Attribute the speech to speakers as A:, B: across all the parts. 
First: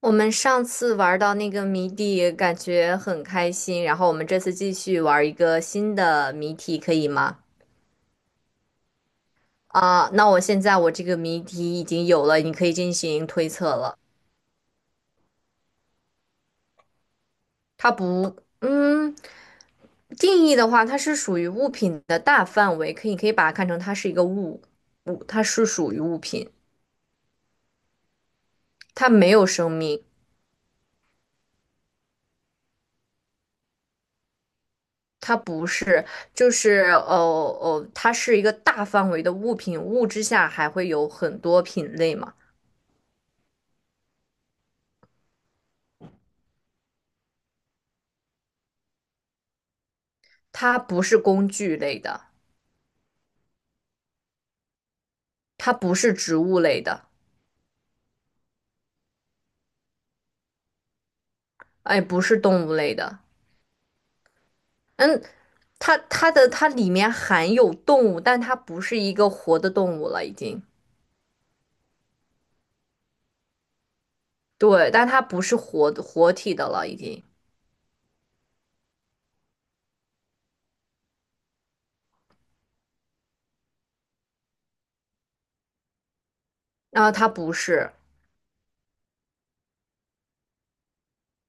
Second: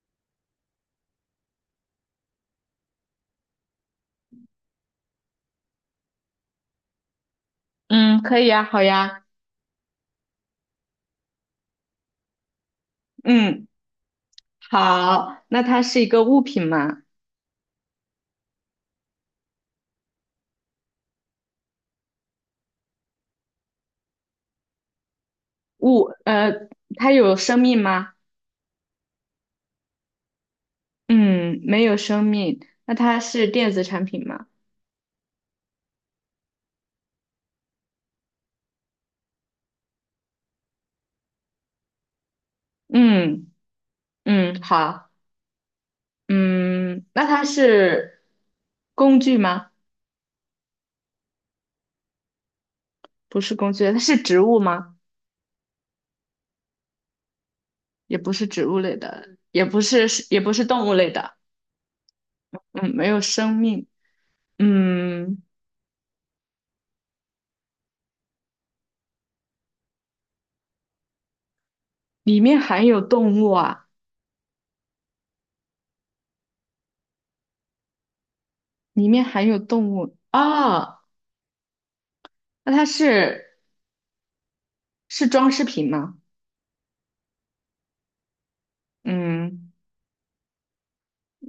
A: 我们上次玩到那个谜底，感觉很开心，然后我们这次继续玩一个新的谜题，可以吗？
B: 嗯，可以呀，好呀，
A: 啊、那我现在这个谜题已经有了，你可以进行推
B: 嗯，
A: 测了。
B: 好，那它是一个物品吗？
A: 它不，嗯，定义的话，它是属于物品的大范围，可以把它看成它是一个物，它是属于
B: 物，
A: 物品，
B: 它有生命吗？
A: 它没有生命，
B: 嗯，没有生命。那它是电子产品吗？
A: 它不是，就是它是一个大范围的物品，物之下还会有很多品类嘛。
B: 嗯嗯，好，嗯，那它是工具吗？
A: 它不是工具类的，
B: 不是工具，它是植物吗？
A: 它不是植物类的，
B: 也不是植物类的，也不是，也不是动物类的。
A: 哎，不是动物类
B: 嗯，没
A: 的。
B: 有生命。
A: 嗯，
B: 嗯，
A: 它里面含有动物，但它不是一个活的动物了，已经。
B: 里面含有动物啊，
A: 对，但它不是活体的了，已经。
B: 里面含有动物啊，那它是。是装饰品吗？
A: 啊，它不是
B: 嗯，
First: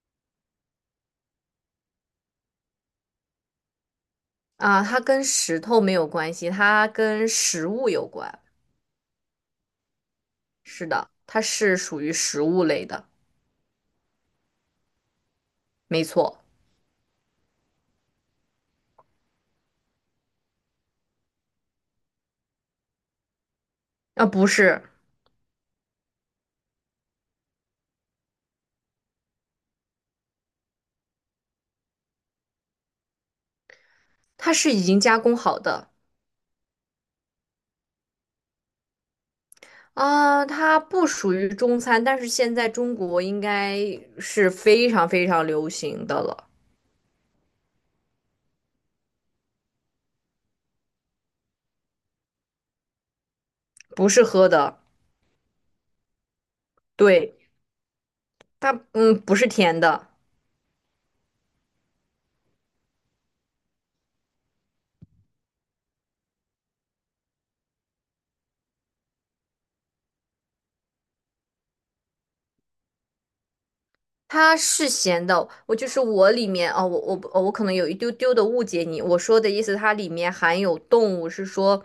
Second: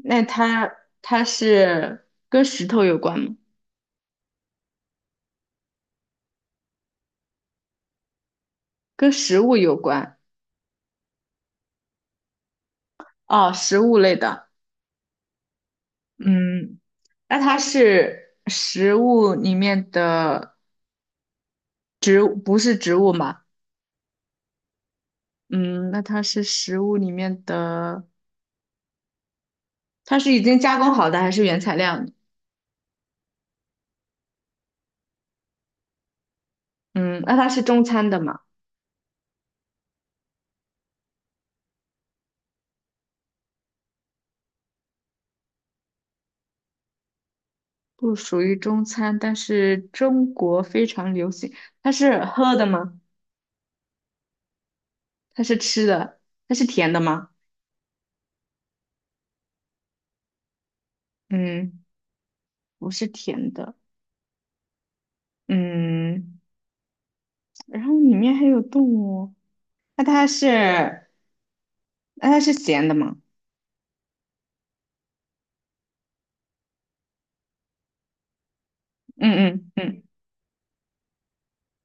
B: 那它是跟石头有关吗？
A: 啊，它跟石头没有关系，它跟食物有关。
B: 跟食物有关？
A: 是的，它是属于食物类的，
B: 哦，食物类的。
A: 没错。
B: 嗯，那它是食物里面的植物，不是植物嘛？
A: 啊，不是，
B: 嗯，那它是食物里面的，它是已经加工好的还是原材料呢？
A: 它是已经加工好的，
B: 嗯，那它是中餐的嘛？
A: 啊，它不属于中餐，但是现在中国应该是非常非常流行的了，
B: 不属于中餐，但是中国非常流行。它是喝的吗？
A: 不是喝的，
B: 它是吃的？它是甜的吗？
A: 对，它不是甜的，
B: 嗯。不是甜的，嗯，然后里面还有动物，那它是那它是咸的吗？
A: 它是咸的。我就是我里面哦，我可能有一丢丢的误解你，我
B: 嗯
A: 说的意
B: 嗯
A: 思它
B: 嗯，
A: 里面含有动物，是说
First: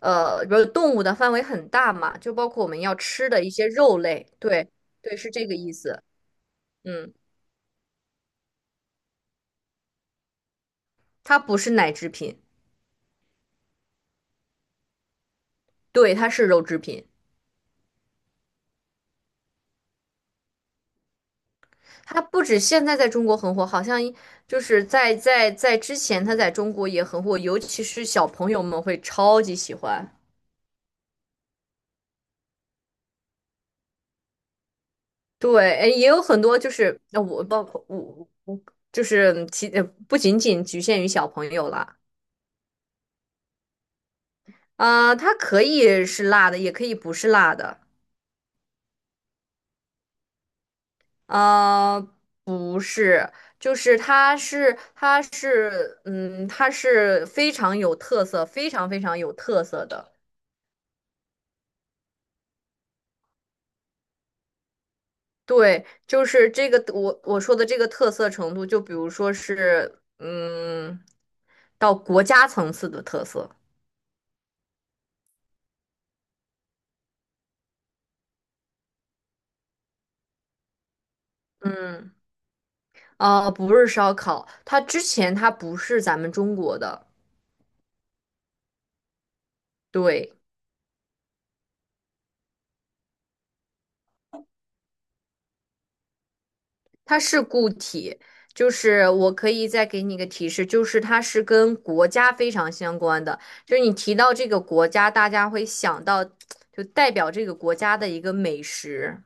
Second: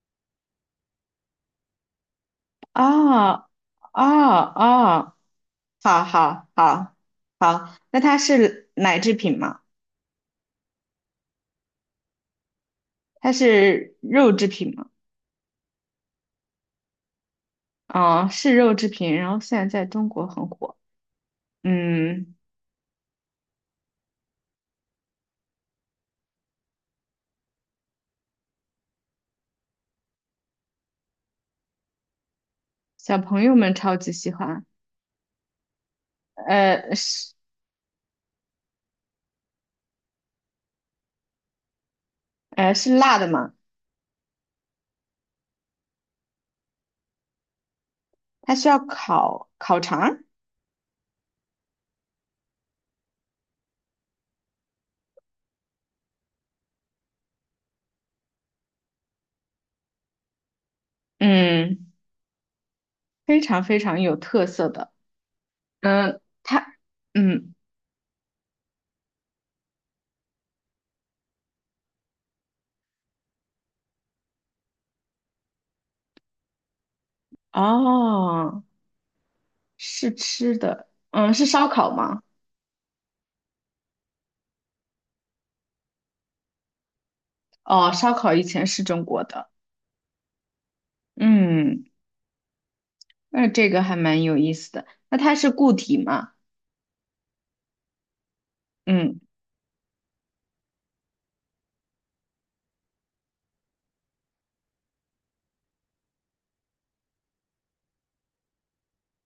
A: 比如动物的范围很大嘛，就包括我们要吃的
B: 哦
A: 一些
B: 哦
A: 肉类，对
B: 哦，
A: 对，是这个意思，
B: 好好好
A: 嗯，
B: 好，那它是奶制品吗？
A: 它不是奶制品，
B: 它是肉制品吗？
A: 对，它是肉制品。
B: 哦，是肉制品，然后现在在中国很火，
A: 它
B: 嗯，
A: 不止现在在中国很火，好像一就是在在在之前它在中国也很火，尤其是小朋友们会超级喜欢。
B: 小朋友们超级喜欢，
A: 对，哎，也有很多就
B: 呃
A: 是呃
B: 是
A: 我包括我我就是不仅仅局限于小朋友啦，
B: 是辣的吗？
A: 啊、它可以是辣的，也可以不是辣的，
B: 它需要烤烤肠儿
A: 啊、不是，就是它是非常有特色，非常非常有特色的。
B: 嗯，非常非常有特色的。
A: 对，
B: 嗯，
A: 就是这
B: 它，
A: 个我
B: 嗯，
A: 说的这个特色程度，就比如说是，嗯，到国家层次的特色，
B: 哦，是吃的，嗯，是烧烤
A: 嗯，
B: 吗？
A: 不是烧烤，它之前它不是咱们中国的，
B: 哦，烧烤以前是中国的，
A: 对，
B: 嗯，那这个还蛮有意思的。那它是固体吗？
A: 它是固体，就是
B: 嗯，
A: 我可以再给你一个提示，就是它是跟国家非常相关的，就是你提到这个国家，大家会想到就代表这个国家的一个美食，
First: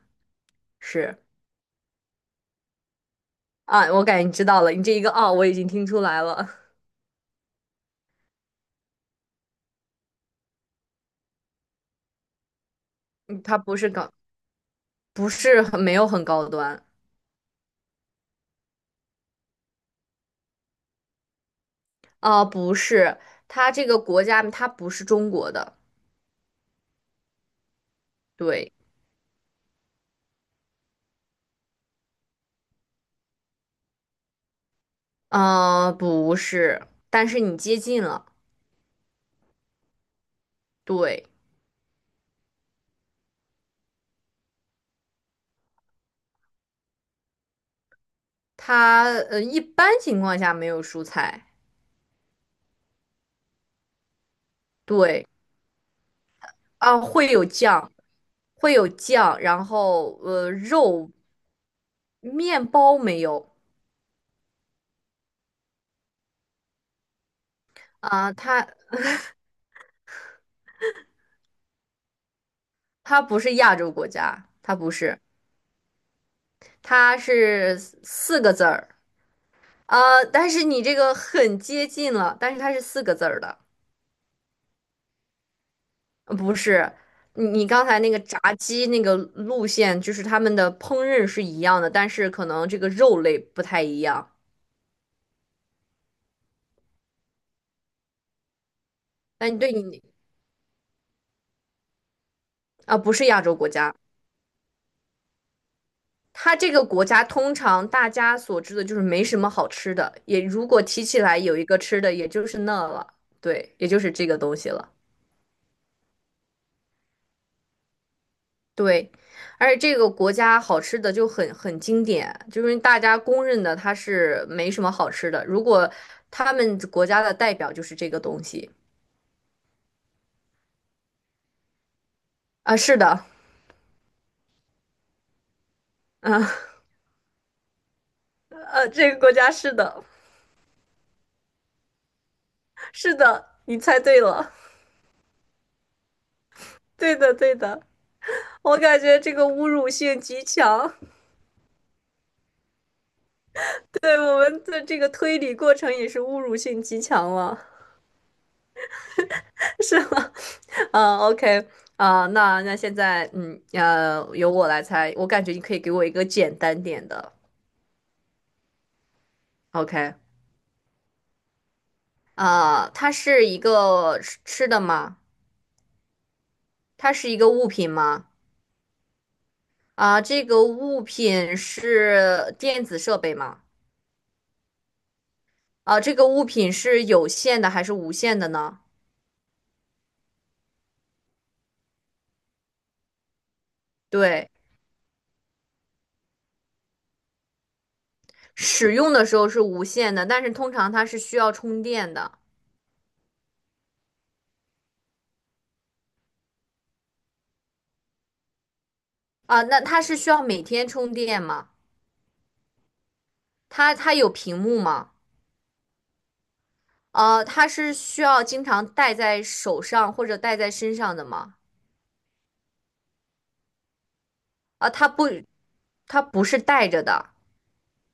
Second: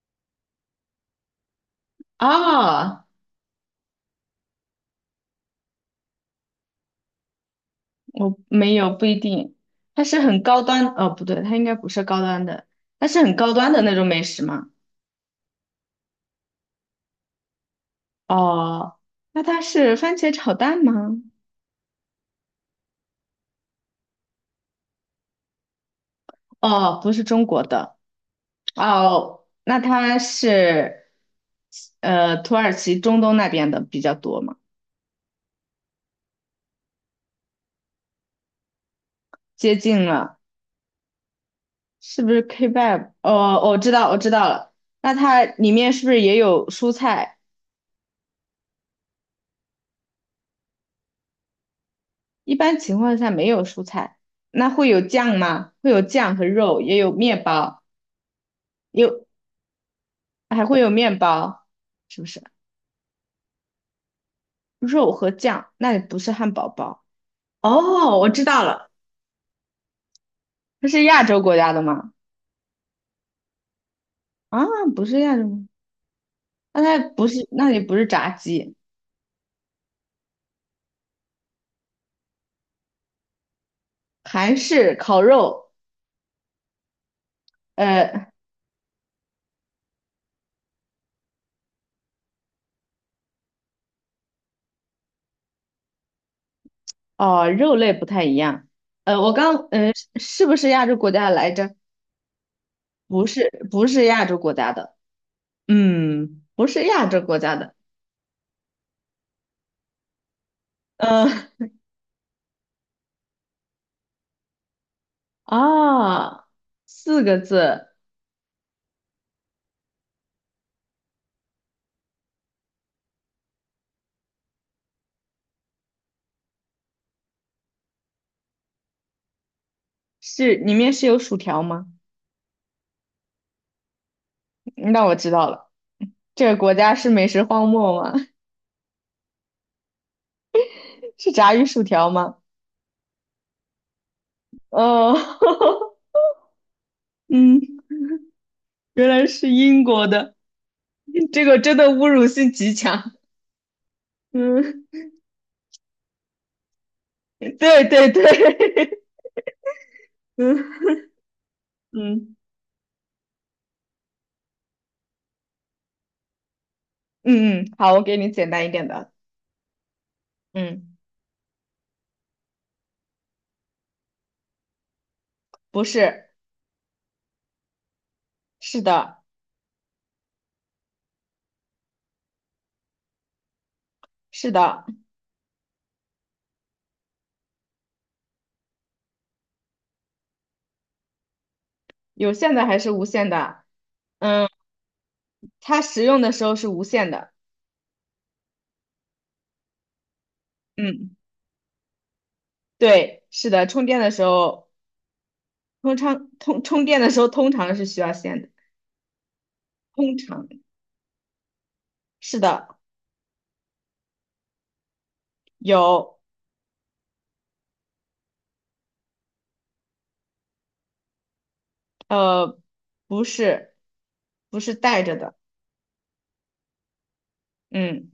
A: 是
B: 哦，
A: 啊，我感觉你知道了，你这一个哦，我已经听出来了。
B: 我没有，不一定。它应该不是高端的，它是很
A: 嗯
B: 高
A: 它
B: 端
A: 不
B: 的
A: 是
B: 那种
A: 高，
B: 美食吗？
A: 不是很没有很高端。
B: 哦，那它是番茄炒蛋吗？
A: 啊、不是，它这个国家它不是中国的，
B: 哦，不是中国的。
A: 对，
B: 哦，那它是土耳其中东那边的比较多嘛，
A: 啊，不是，但是你接近了，
B: 接近了，
A: 对，
B: 是不是 kebab？哦，我知道，我知道了。那它里面是不是也有蔬菜？
A: 它一般情况下没有蔬菜，
B: 一般情况下没有蔬菜，那会有
A: 对，
B: 酱吗？会有酱和肉，也
A: 啊、
B: 有
A: 会
B: 面
A: 有
B: 包，
A: 酱，会有
B: 有
A: 酱，然后
B: 还会有
A: 肉，
B: 面包，是不是？
A: 面包没有。
B: 肉和酱，那里不是汉堡包。哦，我
A: 啊、
B: 知道
A: 它
B: 了，它是亚洲国家的吗？
A: 它不是亚洲国家，
B: 啊，
A: 它不
B: 不
A: 是，
B: 是亚洲吗？那它
A: 它
B: 不是，那
A: 是
B: 里不
A: 四
B: 是炸
A: 四个字
B: 鸡。
A: 儿。但是你这个很接近了，但是它是四个字儿的，
B: 韩式烤肉，
A: 不是。你刚才那个
B: 呃，
A: 炸鸡那个路线，就是他们的烹饪是一样的，但是可能这个肉类不太一样。
B: 哦，肉类不太一样。
A: 但对你
B: 是是不是亚洲国家来着？
A: 啊，不
B: 不
A: 是亚
B: 是，
A: 洲国
B: 不
A: 家，
B: 是亚洲国家的，嗯，
A: 它
B: 不
A: 这
B: 是
A: 个国
B: 亚洲
A: 家
B: 国家
A: 通
B: 的，
A: 常大家所知的就是没什么好吃的，也如果提起
B: 呃，
A: 来有一个吃的，也就是那了，对，也就是这个东西了。
B: 啊，四个字
A: 对，而且这个国家好吃的就很经典，就是大家公认的它是没什么好吃的。如果他们国家的代表就是这个东西，
B: 是里面是有薯条吗？
A: 啊，是的，
B: 那我知道了，这个
A: 啊，
B: 国家是美食荒漠吗？
A: 这个国家是的，
B: 是炸鱼薯条吗？
A: 是的，你猜对了，
B: 哦，
A: 对 的对
B: 嗯，
A: 的，我感
B: 原
A: 觉
B: 来
A: 这个
B: 是
A: 侮
B: 英
A: 辱
B: 国
A: 性
B: 的，
A: 极强，
B: 这个真的侮辱性极强。
A: 对我们
B: 嗯，
A: 的这个推理过程也是侮辱性极强了，
B: 对对对，
A: 是吗？
B: 嗯，
A: 啊，OK。啊，
B: 嗯
A: 那那现在，嗯，由我来猜，我感觉你可以给我一个简单点的。
B: 嗯嗯，好，我给你简单一点的。
A: ？OK，
B: 嗯，
A: 它是一个吃的吗？
B: 不是，
A: 它是一个物品吗？
B: 是的，
A: 啊、这个物品是电子设备吗？
B: 是的，
A: 啊、这个物品是有线的还是无线的呢？
B: 有线的还是无线的？嗯，
A: 对，
B: 它使用的时候是无线的。
A: 使用的时候是无线的，但是通常它
B: 嗯，
A: 是需要充电的。
B: 对，是的，充电的时候，通常充电的时候通常是需要线的，
A: 啊、那它
B: 通
A: 是需要
B: 常
A: 每天充电吗？
B: 是的，
A: 它有屏幕吗？
B: 有，
A: 它是需要经常戴在手上或者戴在身上的吗？
B: 呃，不是，不是
A: 啊、
B: 带
A: 它
B: 着
A: 不，
B: 的。
A: 它不是戴着的。
B: 嗯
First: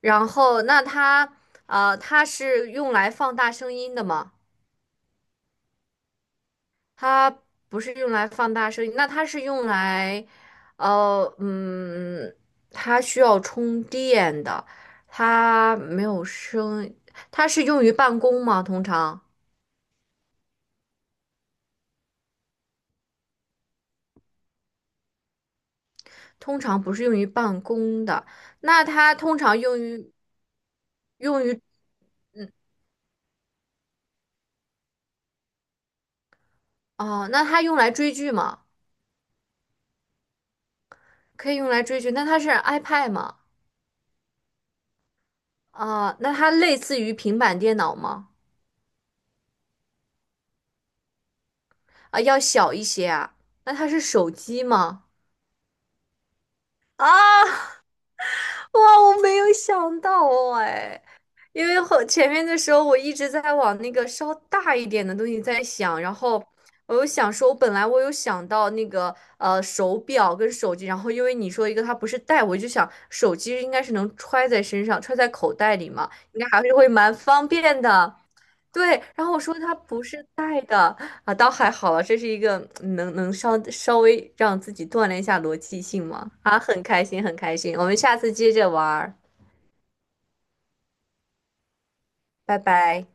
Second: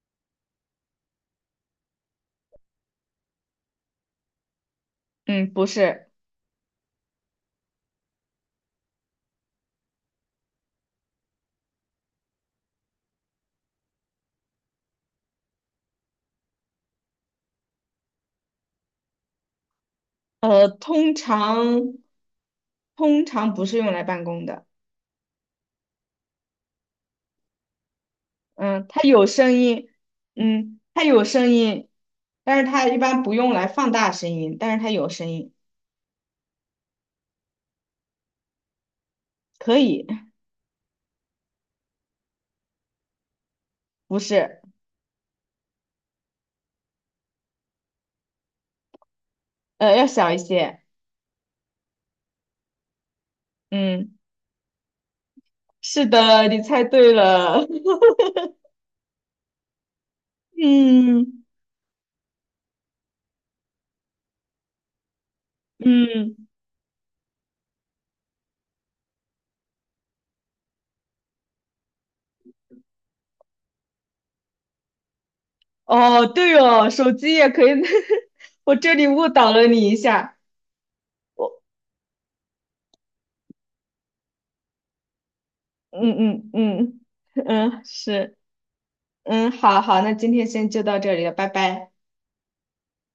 A: 然后那它它是用来放大声音的吗？
B: 嗯，不是，
A: 它不是用来放大声音，那它是用来呃嗯，它需要充电的，它没有声，它是用于办公吗？通常
B: 呃，通常通常不是用来办公的。
A: 通常不是用于办公的，那
B: 嗯，它
A: 它
B: 有
A: 通
B: 声
A: 常用
B: 音，
A: 于
B: 嗯，它有
A: 用
B: 声
A: 于
B: 音，但是它一般不用来放大声音，但是它有声音，
A: 哦、那它用来追剧吗？
B: 可以，
A: 可以用来追剧，那它是 iPad 吗？
B: 不是，
A: 啊、那它类似于平板电脑吗？
B: 要小一些，
A: 啊，要小一些啊？那它是
B: 嗯，
A: 手机吗？
B: 是的，你猜对了，
A: 啊，哇，我没有想到哦，哎，
B: 嗯
A: 因为前面的时候我一直在往那个稍大一点的东西在想，然
B: 嗯，
A: 后我本来有想到那个手表跟手机，然后因为你说一个它不是带，我就想手机应该是能揣在身上，揣在口袋里嘛，
B: 哦，
A: 应该
B: 对
A: 还是
B: 哦，
A: 会
B: 手
A: 蛮
B: 机
A: 方
B: 也可以，
A: 便的。
B: 我这
A: 对，
B: 里
A: 然
B: 误
A: 后我
B: 导
A: 说
B: 了
A: 它
B: 你一
A: 不是
B: 下，
A: 带的啊，倒还好了，这是一个能稍稍微让自己锻炼一下逻辑性吗？
B: 嗯嗯
A: 啊，很
B: 嗯
A: 开心，很开心，
B: 嗯，
A: 我们下次
B: 是，
A: 接着玩儿，
B: 嗯，好好，那今天先就到这里了，拜拜。
A: 拜拜。